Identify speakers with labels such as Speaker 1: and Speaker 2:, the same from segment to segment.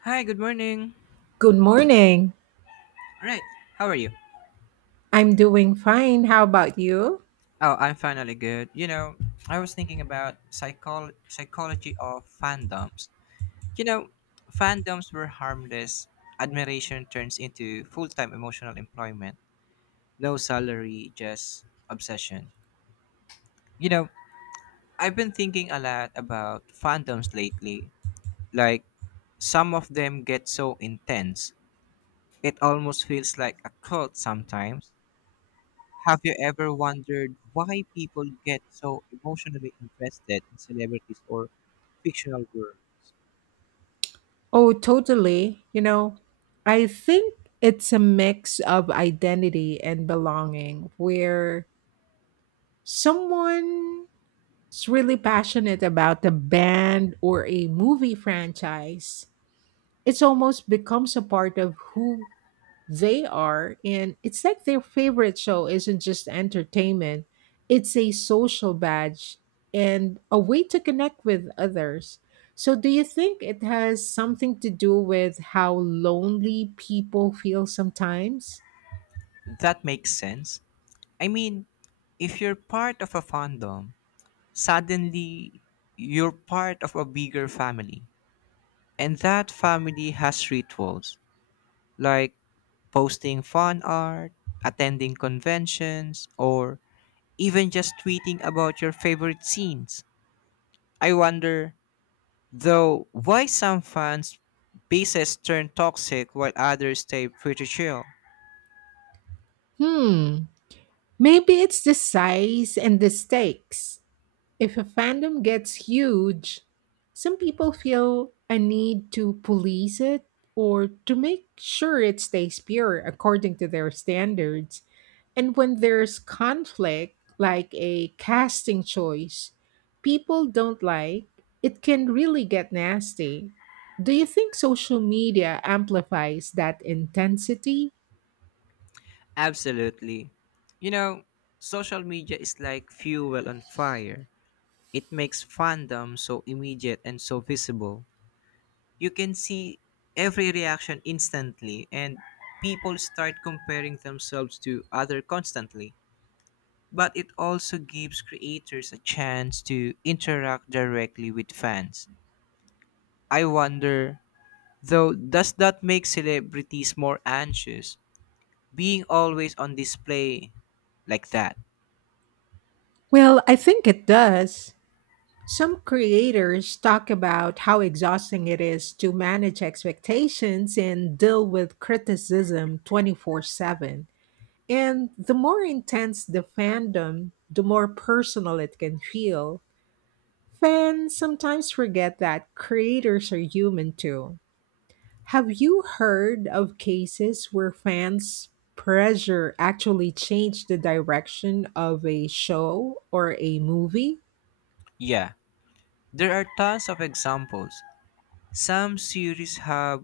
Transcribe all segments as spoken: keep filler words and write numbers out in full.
Speaker 1: Hi, good morning.
Speaker 2: Good morning.
Speaker 1: Right, how are you?
Speaker 2: I'm doing fine. How about you?
Speaker 1: Oh, I'm finally good. You know, I was thinking about psychol psychology of fandoms. You know, fandoms were harmless. Admiration turns into full-time emotional employment. No salary, just obsession. You know, I've been thinking a lot about fandoms lately. Like, some of them get so intense. It almost feels like a cult sometimes. Have you ever wondered why people get so emotionally invested in celebrities or fictional worlds?
Speaker 2: Oh, totally. You know, I think it's a mix of identity and belonging where someone's really passionate about a band or a movie franchise. It almost becomes a part of who they are, and it's like their favorite show isn't just entertainment, it's a social badge and a way to connect with others. So, do you think it has something to do with how lonely people feel sometimes?
Speaker 1: That makes sense. I mean, if you're part of a fandom, suddenly you're part of a bigger family. And that family has rituals like posting fan art, attending conventions, or even just tweeting about your favorite scenes. I wonder though why some fans' bases turn toxic while others stay pretty chill.
Speaker 2: Hmm, maybe it's the size and the stakes. If a fandom gets huge, some people feel a need to police it or to make sure it stays pure according to their standards. And when there's conflict, like a casting choice, people don't like, it can really get nasty. Do you think social media amplifies that intensity?
Speaker 1: Absolutely. You know, social media is like fuel on fire. It makes fandom so immediate and so visible. You can see every reaction instantly, and people start comparing themselves to other constantly. But it also gives creators a chance to interact directly with fans. I wonder though, does that make celebrities more anxious? Being always on display like that?
Speaker 2: Well, I think it does. Some creators talk about how exhausting it is to manage expectations and deal with criticism twenty-four seven. And the more intense the fandom, the more personal it can feel. Fans sometimes forget that creators are human too. Have you heard of cases where fans' pressure actually changed the direction of a show or a movie?
Speaker 1: Yeah, there are tons of examples. Some series have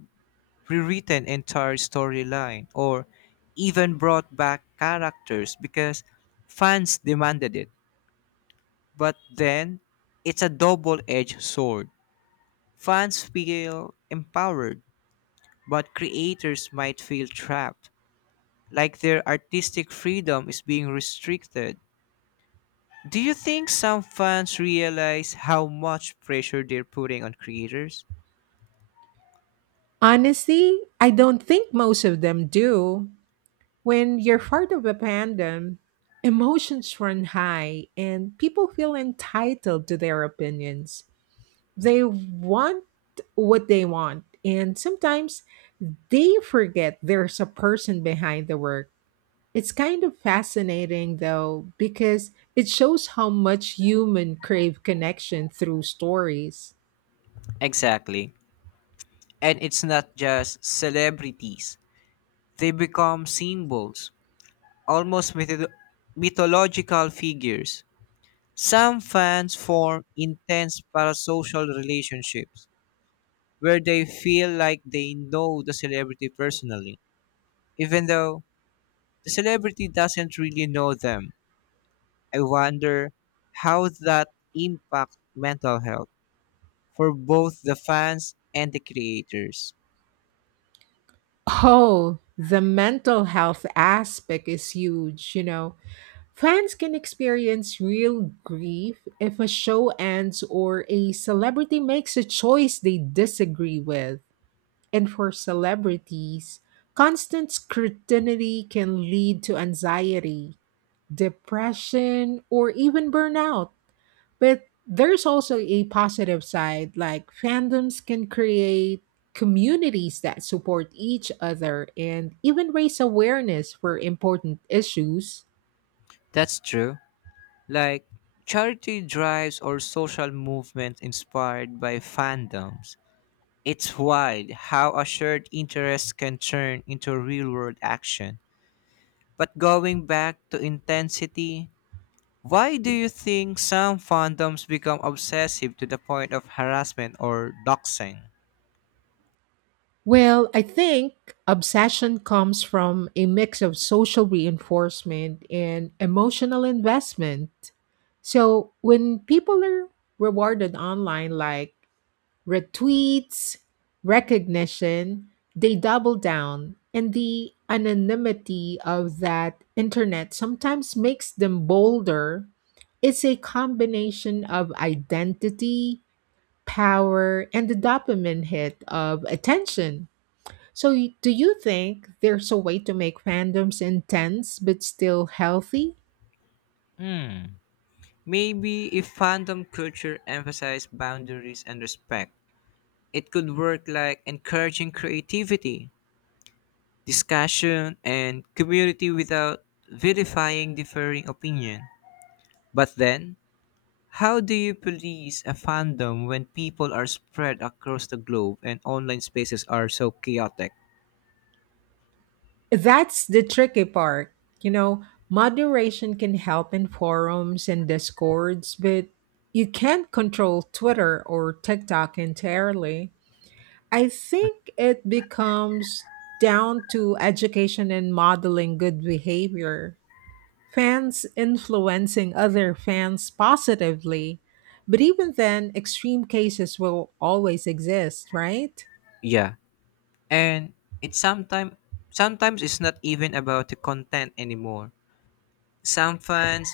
Speaker 1: rewritten entire storyline or even brought back characters because fans demanded it. But then, it's a double-edged sword. Fans feel empowered, but creators might feel trapped, like their artistic freedom is being restricted. Do you think some fans realize how much pressure they're putting on creators?
Speaker 2: Honestly, I don't think most of them do. When you're part of a fandom, emotions run high and people feel entitled to their opinions. They want what they want, and sometimes they forget there's a person behind the work. It's kind of fascinating though, because it shows how much human crave connection through stories.
Speaker 1: Exactly. And it's not just celebrities, they become symbols, almost mytho- mythological figures. Some fans form intense parasocial relationships where they feel like they know the celebrity personally, even though the celebrity doesn't really know them. I wonder how that impacts mental health for both the fans and the creators.
Speaker 2: Oh, the mental health aspect is huge, you know. Fans can experience real grief if a show ends or a celebrity makes a choice they disagree with. And for celebrities, constant scrutiny can lead to anxiety, depression, or even burnout. But there's also a positive side, like fandoms can create communities that support each other and even raise awareness for important issues.
Speaker 1: That's true. Like, charity drives or social movements inspired by fandoms. It's wild how a shared interest can turn into real world action. But going back to intensity, why do you think some fandoms become obsessive to the point of harassment or doxing?
Speaker 2: Well, I think obsession comes from a mix of social reinforcement and emotional investment. So when people are rewarded online, like retweets, recognition, they double down. And the anonymity of that internet sometimes makes them bolder. It's a combination of identity, power, and the dopamine hit of attention. So, y- do you think there's a way to make fandoms intense but still healthy?
Speaker 1: Hmm. Maybe if fandom culture emphasized boundaries and respect, it could work like encouraging creativity, discussion, and community without vilifying differing opinion. But then, how do you police a fandom when people are spread across the globe and online spaces are so chaotic?
Speaker 2: That's the tricky part. You know, moderation can help in forums and discords, but you can't control Twitter or TikTok entirely. I think it becomes down to education and modeling good behavior, fans influencing other fans positively. But even then, extreme cases will always exist, right?
Speaker 1: Yeah. And it's sometimes sometimes it's not even about the content anymore. Some fans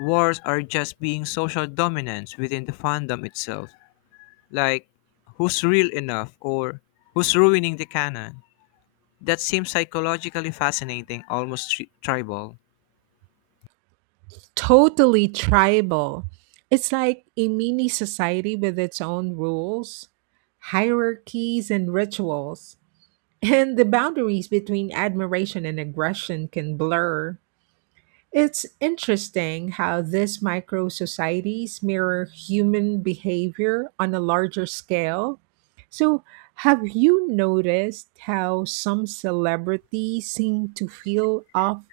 Speaker 1: wars are just being social dominance within the fandom itself. Like who's real enough or who's ruining the canon. That seems psychologically fascinating, almost tri- tribal.
Speaker 2: Totally tribal. It's like a mini society with its own rules, hierarchies, and rituals. And the boundaries between admiration and aggression can blur. It's interesting how these micro societies mirror human behavior on a larger scale. So, have you noticed how some celebrities seem to feel off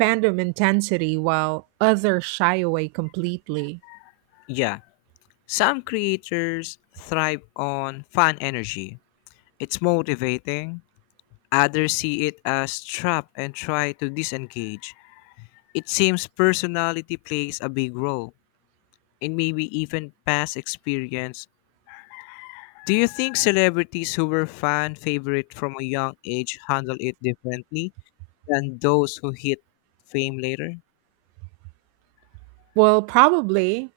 Speaker 2: fandom intensity while others shy away completely?
Speaker 1: Yeah, some creators thrive on fan energy. It's motivating. Others see it as trap and try to disengage. It seems personality plays a big role, and maybe even past experience. Do you think celebrities who were fan favorite from a young age handle it differently than those who hit fame later?
Speaker 2: Well, probably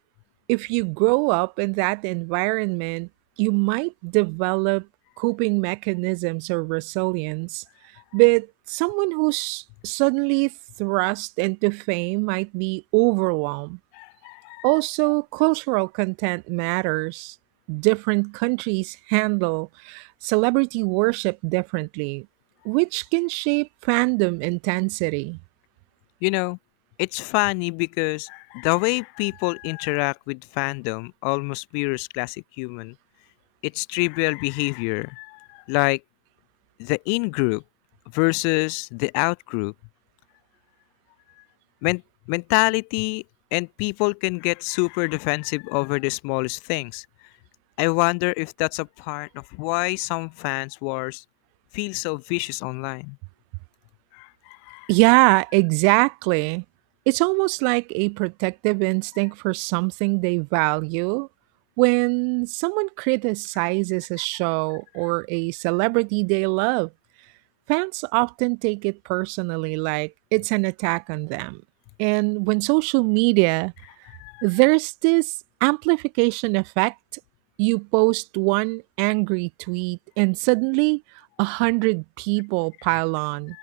Speaker 2: if you grow up in that environment, you might develop coping mechanisms or resilience. But someone who's suddenly thrust into fame might be overwhelmed. Also, cultural content matters. Different countries handle celebrity worship differently, which can shape fandom intensity.
Speaker 1: You know, it's funny because the way people interact with fandom almost mirrors classic human. It's trivial behavior, like the in group versus the out group Men- mentality, and people can get super defensive over the smallest things. I wonder if that's a part of why some fans' wars feel so vicious online.
Speaker 2: Yeah, exactly. It's almost like a protective instinct for something they value. When someone criticizes a show or a celebrity they love, fans often take it personally, like it's an attack on them. And when social media, there's this amplification effect. You post one angry tweet, and suddenly a hundred people pile on.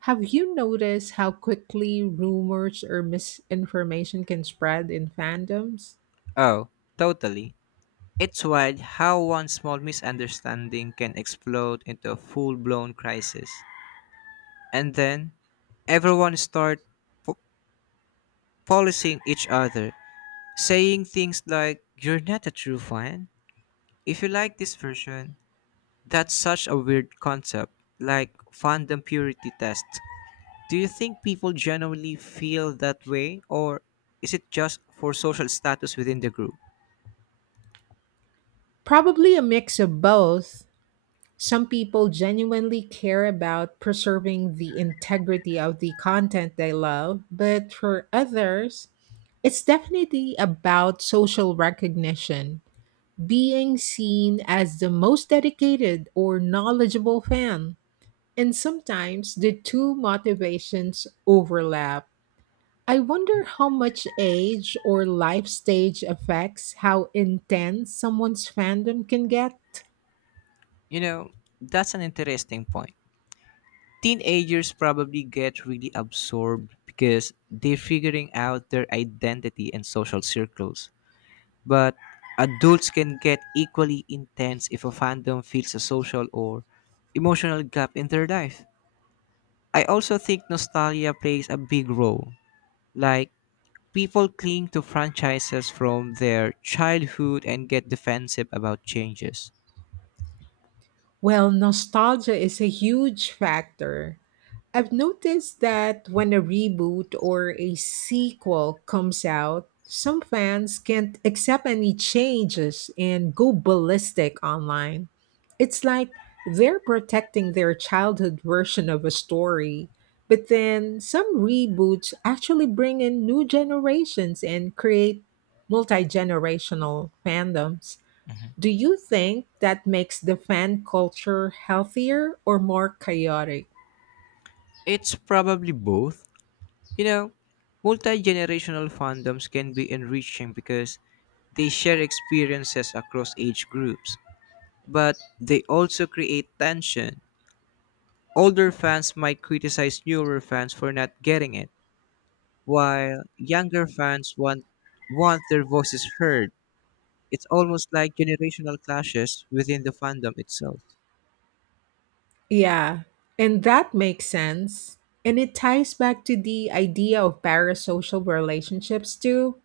Speaker 2: Have you noticed how quickly rumors or misinformation can spread in fandoms?
Speaker 1: Oh, totally. It's wild how one small misunderstanding can explode into a full-blown crisis. And then everyone start po- policing each other, saying things like you're not a true fan. If you like this version, that's such a weird concept, like fandom purity test. Do you think people genuinely feel that way or is it just for social status within the group?
Speaker 2: Probably a mix of both. Some people genuinely care about preserving the integrity of the content they love, but for others, it's definitely about social recognition, being seen as the most dedicated or knowledgeable fan. And sometimes the two motivations overlap. I wonder how much age or life stage affects how intense someone's fandom can get.
Speaker 1: You know, that's an interesting point. Teenagers probably get really absorbed because they're figuring out their identity and social circles. But adults can get equally intense if a fandom fills a social or emotional gap in their life. I also think nostalgia plays a big role. Like, people cling to franchises from their childhood and get defensive about changes.
Speaker 2: Well, nostalgia is a huge factor. I've noticed that when a reboot or a sequel comes out, some fans can't accept any changes and go ballistic online. It's like they're protecting their childhood version of a story. But then some reboots actually bring in new generations and create multi generational fandoms.
Speaker 1: Mhm.
Speaker 2: Do you think that makes the fan culture healthier or more chaotic?
Speaker 1: It's probably both. You know, multi generational fandoms can be enriching because they share experiences across age groups, but they also create tension. Older fans might criticize newer fans for not getting it, while younger fans want, want their voices heard. It's almost like generational clashes within the fandom itself.
Speaker 2: Yeah, and that makes sense. And it ties back to the idea of parasocial relationships too.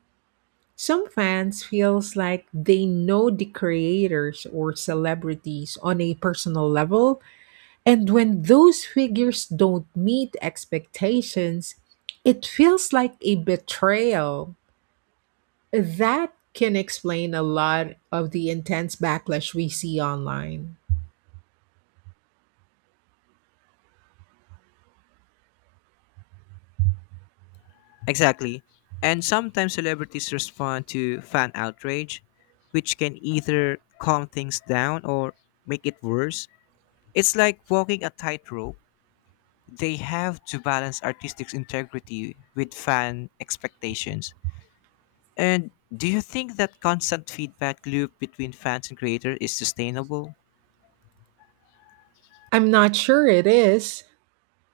Speaker 2: Some fans feels like they know the creators or celebrities on a personal level, and when those figures don't meet expectations, it feels like a betrayal. That can explain a lot of the intense backlash we see online.
Speaker 1: Exactly. And sometimes celebrities respond to fan outrage, which can either calm things down or make it worse. It's like walking a tightrope. They have to balance artistic integrity with fan expectations. And do you think that constant feedback loop between fans and creator is sustainable?
Speaker 2: I'm not sure it is,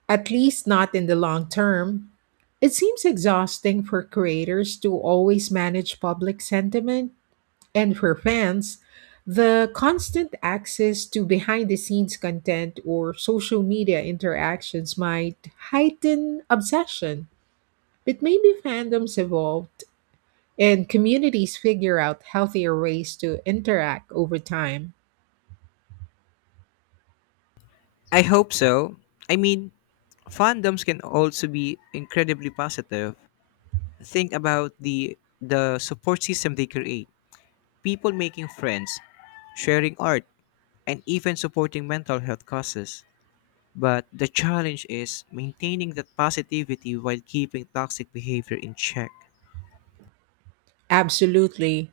Speaker 2: at least not in the long term. It seems exhausting for creators to always manage public sentiment. And for fans, the constant access to behind the scenes content or social media interactions might heighten obsession. But maybe fandoms evolved and communities figure out healthier ways to interact over time.
Speaker 1: I hope so. I mean, fandoms can also be incredibly positive. Think about the the support system they create. People making friends, sharing art, and even supporting mental health causes. But the challenge is maintaining that positivity while keeping toxic behavior in check.
Speaker 2: Absolutely.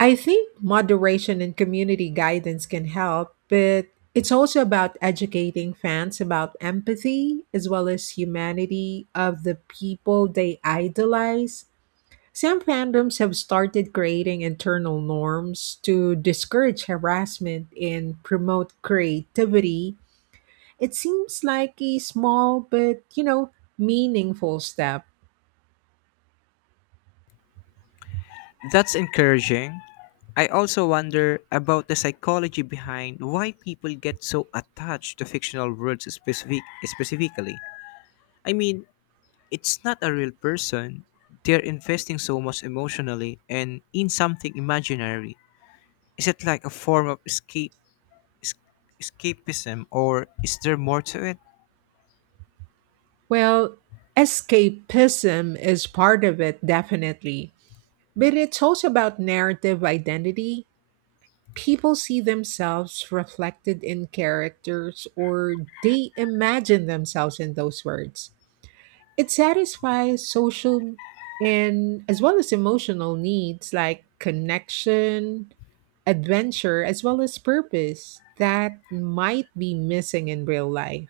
Speaker 2: I think moderation and community guidance can help, but it's also about educating fans about empathy as well as humanity of the people they idolize. Some fandoms have started creating internal norms to discourage harassment and promote creativity. It seems like a small but, you know, meaningful step.
Speaker 1: That's encouraging. I also wonder about the psychology behind why people get so attached to fictional worlds specific- specifically. I mean, it's not a real person. They're investing so much emotionally and in something imaginary. Is it like a form of escape es- escapism or is there more to it?
Speaker 2: Well, escapism is part of it, definitely. But it's also about narrative identity. People see themselves reflected in characters or they imagine themselves in those words. It satisfies social and as well as emotional needs like connection, adventure, as well as purpose that might be missing in real life.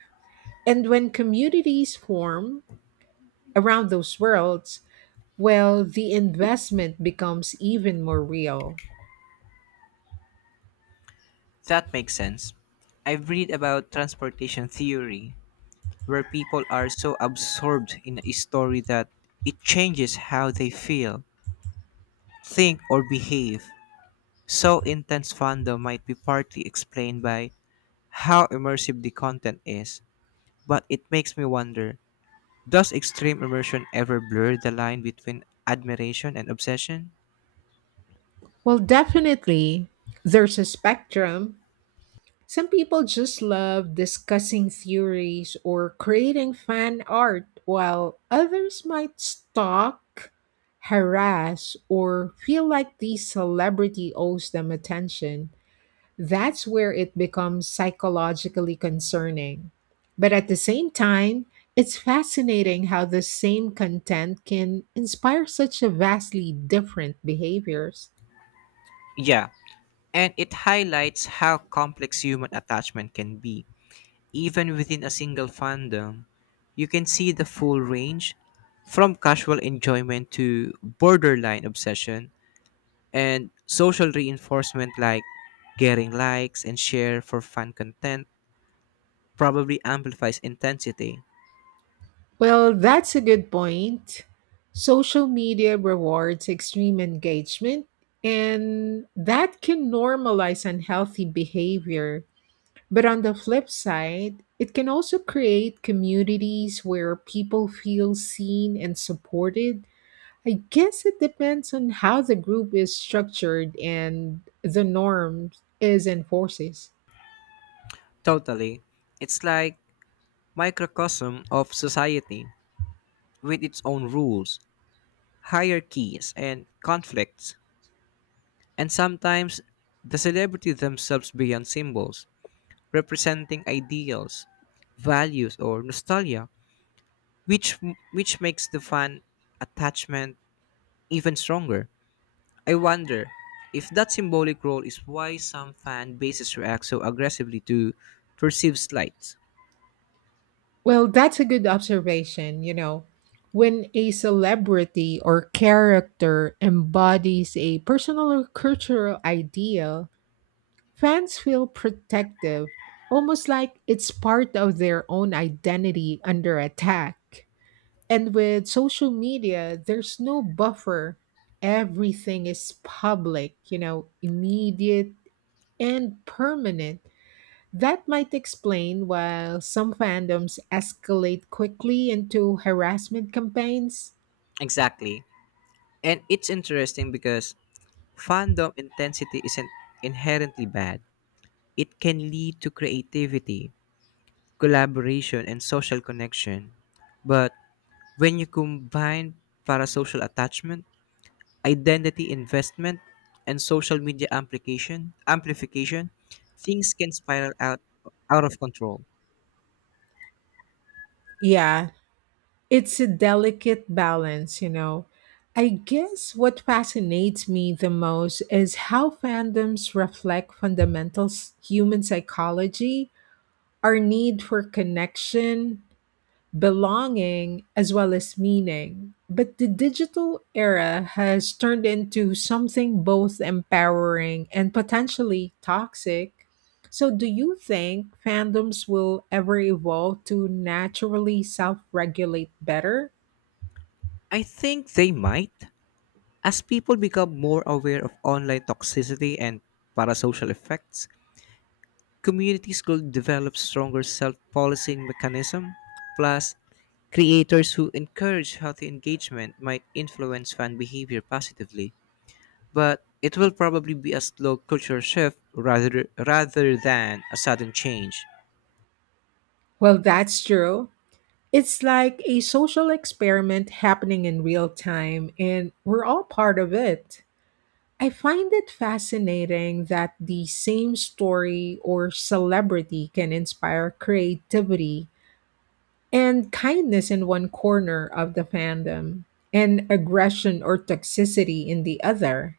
Speaker 2: And when communities form around those worlds, well, the investment becomes even more real.
Speaker 1: That makes sense. I've read about transportation theory, where people are so absorbed in a story that it changes how they feel, think, or behave. So intense fandom might be partly explained by how immersive the content is, but it makes me wonder, does extreme immersion ever blur the line between admiration and obsession?
Speaker 2: Well, definitely, there's a spectrum. Some people just love discussing theories or creating fan art, while others might stalk, harass, or feel like the celebrity owes them attention. That's where it becomes psychologically concerning. But at the same time, it's fascinating how the same content can inspire such a vastly different behaviors.
Speaker 1: Yeah, and it highlights how complex human attachment can be. Even within a single fandom, you can see the full range from casual enjoyment to borderline obsession, and social reinforcement like getting likes and share for fan content probably amplifies intensity.
Speaker 2: Well, that's a good point. Social media rewards extreme engagement, and that can normalize unhealthy behavior. But on the flip side, it can also create communities where people feel seen and supported. I guess it depends on how the group is structured and the norms is enforces.
Speaker 1: Totally. It's like microcosm of society with its own rules, hierarchies and conflicts. And sometimes the celebrity themselves beyond symbols, representing ideals, values, or nostalgia, which which makes the fan attachment even stronger. I wonder if that symbolic role is why some fan bases react so aggressively to perceived slights.
Speaker 2: Well, that's a good observation. You know, when a celebrity or character embodies a personal or cultural ideal, fans feel protective, almost like it's part of their own identity under attack. And with social media, there's no buffer. Everything is public, you know, immediate and permanent. That might explain why some fandoms escalate quickly into harassment campaigns.
Speaker 1: Exactly. And it's interesting because fandom intensity isn't inherently bad. It can lead to creativity, collaboration, and social connection. But when you combine parasocial attachment, identity investment, and social media amplification, amplification, things can spiral out out of control.
Speaker 2: Yeah, it's a delicate balance, you know. I guess what fascinates me the most is how fandoms reflect fundamental s- human psychology, our need for connection, belonging as well as meaning. But the digital era has turned into something both empowering and potentially toxic. So, do you think fandoms will ever evolve to naturally self regulate better?
Speaker 1: I think they might, as people become more aware of online toxicity and parasocial effects. Communities could develop stronger self-policing mechanism. Plus, creators who encourage healthy engagement might influence fan behavior positively, but it will probably be a slow cultural shift rather rather than a sudden change.
Speaker 2: Well, that's true. It's like a social experiment happening in real time, and we're all part of it. I find it fascinating that the same story or celebrity can inspire creativity and kindness in one corner of the fandom and aggression or toxicity in the other.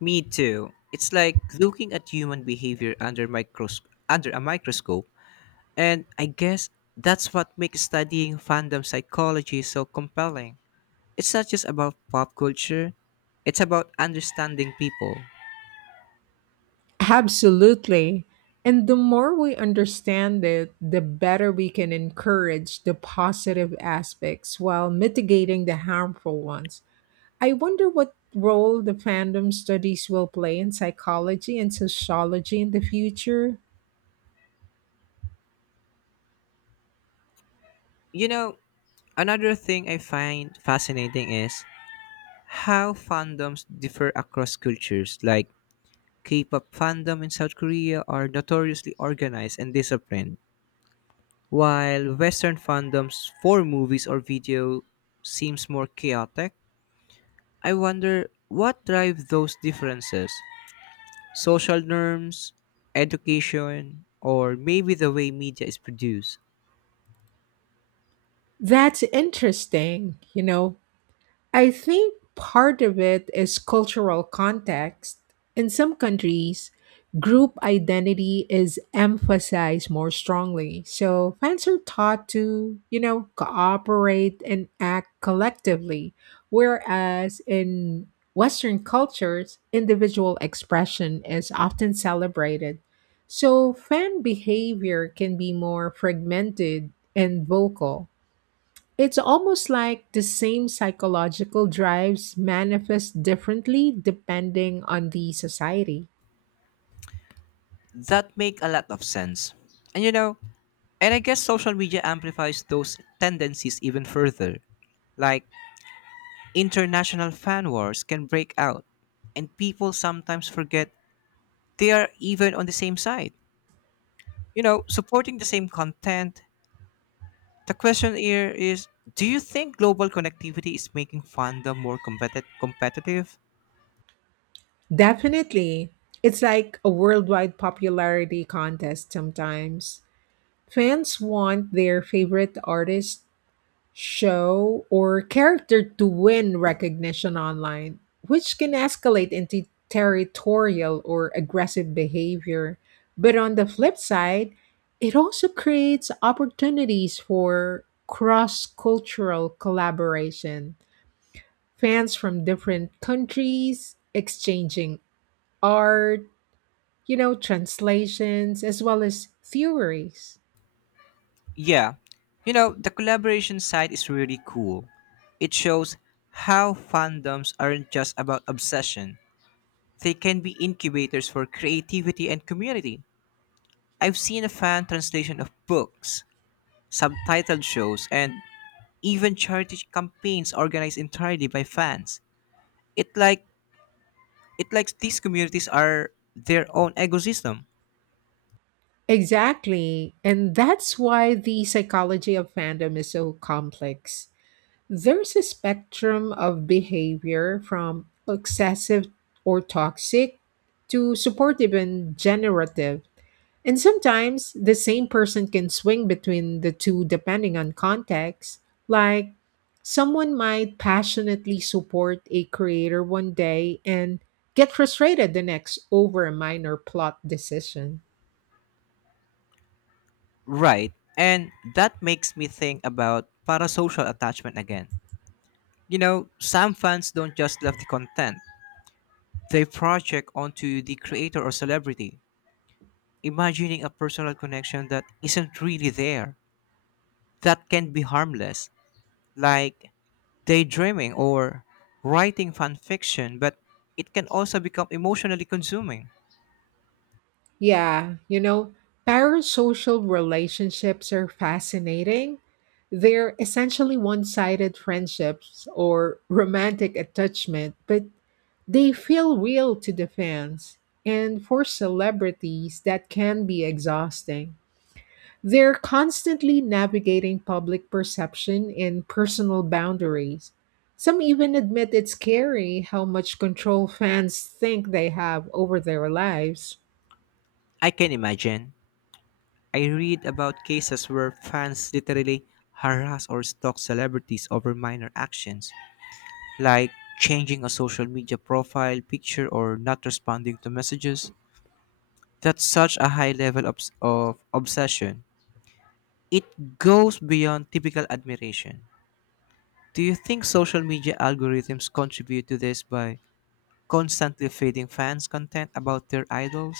Speaker 1: Me too. It's like looking at human behavior under micros- under a microscope, and I guess that's what makes studying fandom psychology so compelling. It's not just about pop culture, it's about understanding people.
Speaker 2: Absolutely. And the more we understand it, the better we can encourage the positive aspects while mitigating the harmful ones. I wonder what role the fandom studies will play in psychology and sociology in the future.
Speaker 1: You know, another thing I find fascinating is how fandoms differ across cultures. Like K-pop fandom in South Korea are notoriously organized and disciplined. While Western fandom's for movies or video seems more chaotic, I wonder what drive those differences? Social norms, education, or maybe the way media is produced.
Speaker 2: That's interesting, you know. I think part of it is cultural context. In some countries, group identity is emphasized more strongly. So fans are taught to, you know, cooperate and act collectively. Whereas in Western cultures, individual expression is often celebrated. So fan behavior can be more fragmented and vocal. It's almost like the same psychological drives manifest differently depending on the society.
Speaker 1: That make a lot of sense. And you know, and I guess social media amplifies those tendencies even further. Like international fan wars can break out, and people sometimes forget they are even on the same side, you know, supporting the same content. The question here is, do you think global connectivity is making fandom more competi- competitive?
Speaker 2: Definitely. It's like a worldwide popularity contest sometimes. Fans want their favorite artist show, or character to win recognition online, which can escalate into territorial or aggressive behavior. But on the flip side, it also creates opportunities for cross cultural collaboration, fans from different countries exchanging art, you know, translations, as well as theories.
Speaker 1: Yeah. You know, the collaboration side is really cool. It shows how fandoms aren't just about obsession, they can be incubators for creativity and community. I've seen a fan translation of books, subtitled shows, and even charity campaigns organized entirely by fans. It like It likes these communities are their own ecosystem.
Speaker 2: Exactly. And that's why the psychology of fandom is so complex. There's a spectrum of behavior from excessive or toxic to supportive and generative. And sometimes the same person can swing between the two depending on context. Like someone might passionately support a creator one day and get frustrated the next over a minor plot decision.
Speaker 1: Right. And that makes me think about parasocial attachment again. You know, some fans don't just love the content, they project onto the creator or celebrity, imagining a personal connection that isn't really there. That can be harmless, like daydreaming or writing fan fiction, but it can also become emotionally consuming.
Speaker 2: Yeah, you know, parasocial relationships are fascinating. They're essentially one sided friendships or romantic attachment, but they feel real to the fans. And for celebrities, that can be exhausting. They're constantly navigating public perception and personal boundaries. Some even admit it's scary how much control fans think they have over their lives.
Speaker 1: I can imagine. I read about cases where fans literally harass or stalk celebrities over minor actions, like changing a social media profile picture or not responding to messages. That's such a high level obs- of obsession. It goes beyond typical admiration. Do you think social media algorithms contribute to this by constantly feeding fans content about their idols?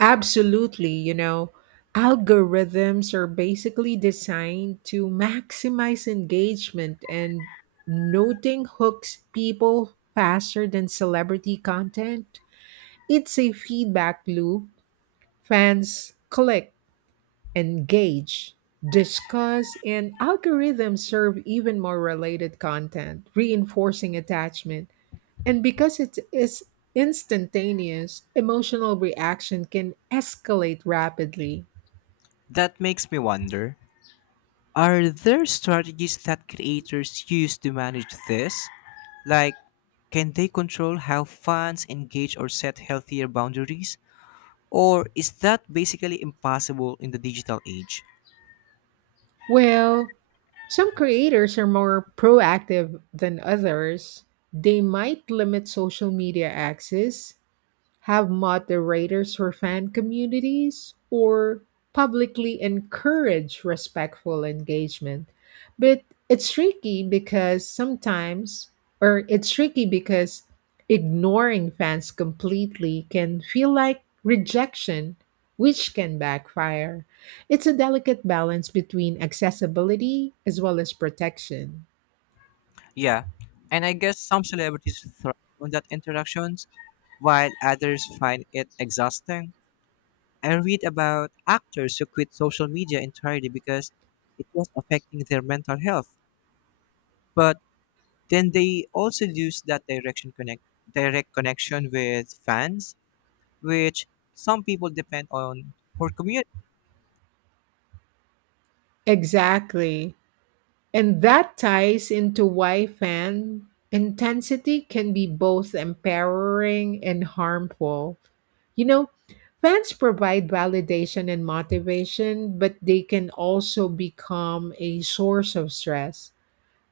Speaker 2: Absolutely, you know, algorithms are basically designed to maximize engagement and noting hooks people faster than celebrity content. It's a feedback loop. Fans click, engage, discuss, and algorithms serve even more related content, reinforcing attachment. And because it is instantaneous, emotional reaction can escalate rapidly.
Speaker 1: That makes me wonder. Are there strategies that creators use to manage this? Like, can they control how fans engage or set healthier boundaries? Or is that basically impossible in the digital age?
Speaker 2: Well, some creators are more proactive than others. They might limit social media access, have moderators or fan communities, or publicly encourage respectful engagement. But it's tricky because sometimes, or it's tricky because ignoring fans completely can feel like rejection, which can backfire. It's a delicate balance between accessibility as well as protection.
Speaker 1: Yeah, and I guess some celebrities thrive on that interactions, while others find it exhausting. I read about actors who quit social media entirely because it was affecting their mental health. But then they also lose that direction connect direct connection with fans, which some people depend on for community.
Speaker 2: Exactly. And that ties into why fan intensity can be both empowering and harmful. You know, fans provide validation and motivation, but they can also become a source of stress.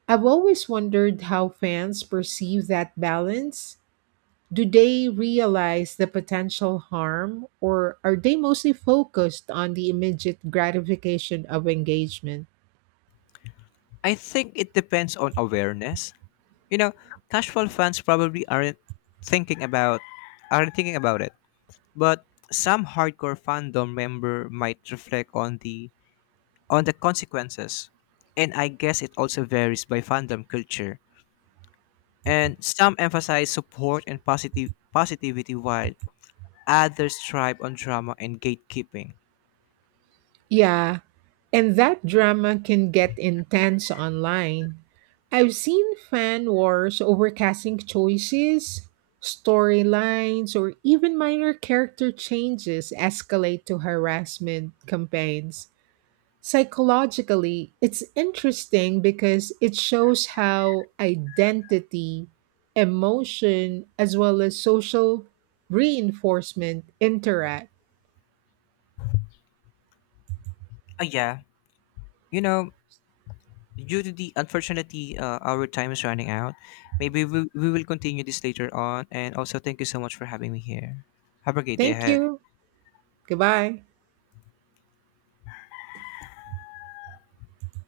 Speaker 2: I've always wondered how fans perceive that balance. Do they realize the potential harm, or are they mostly focused on the immediate gratification of engagement?
Speaker 1: I think it depends on awareness. You know, casual fans probably aren't thinking about aren't thinking about it. But some hardcore fandom member might reflect on the on the consequences. And I guess it also varies by fandom culture. And some emphasize support and positive positivity while others thrive on drama and gatekeeping.
Speaker 2: Yeah, and that drama can get intense online. I've seen fan wars over casting choices, storylines, or even minor character changes escalate to harassment campaigns. Psychologically, it's interesting because it shows how identity, emotion, as well as social reinforcement interact.
Speaker 1: Ah yeah. You know, due to the unfortunately uh, our time is running out. Maybe we, we will continue this later on, and also thank you so much for having me here. Have a great day
Speaker 2: Thank
Speaker 1: ahead.
Speaker 2: you. Goodbye.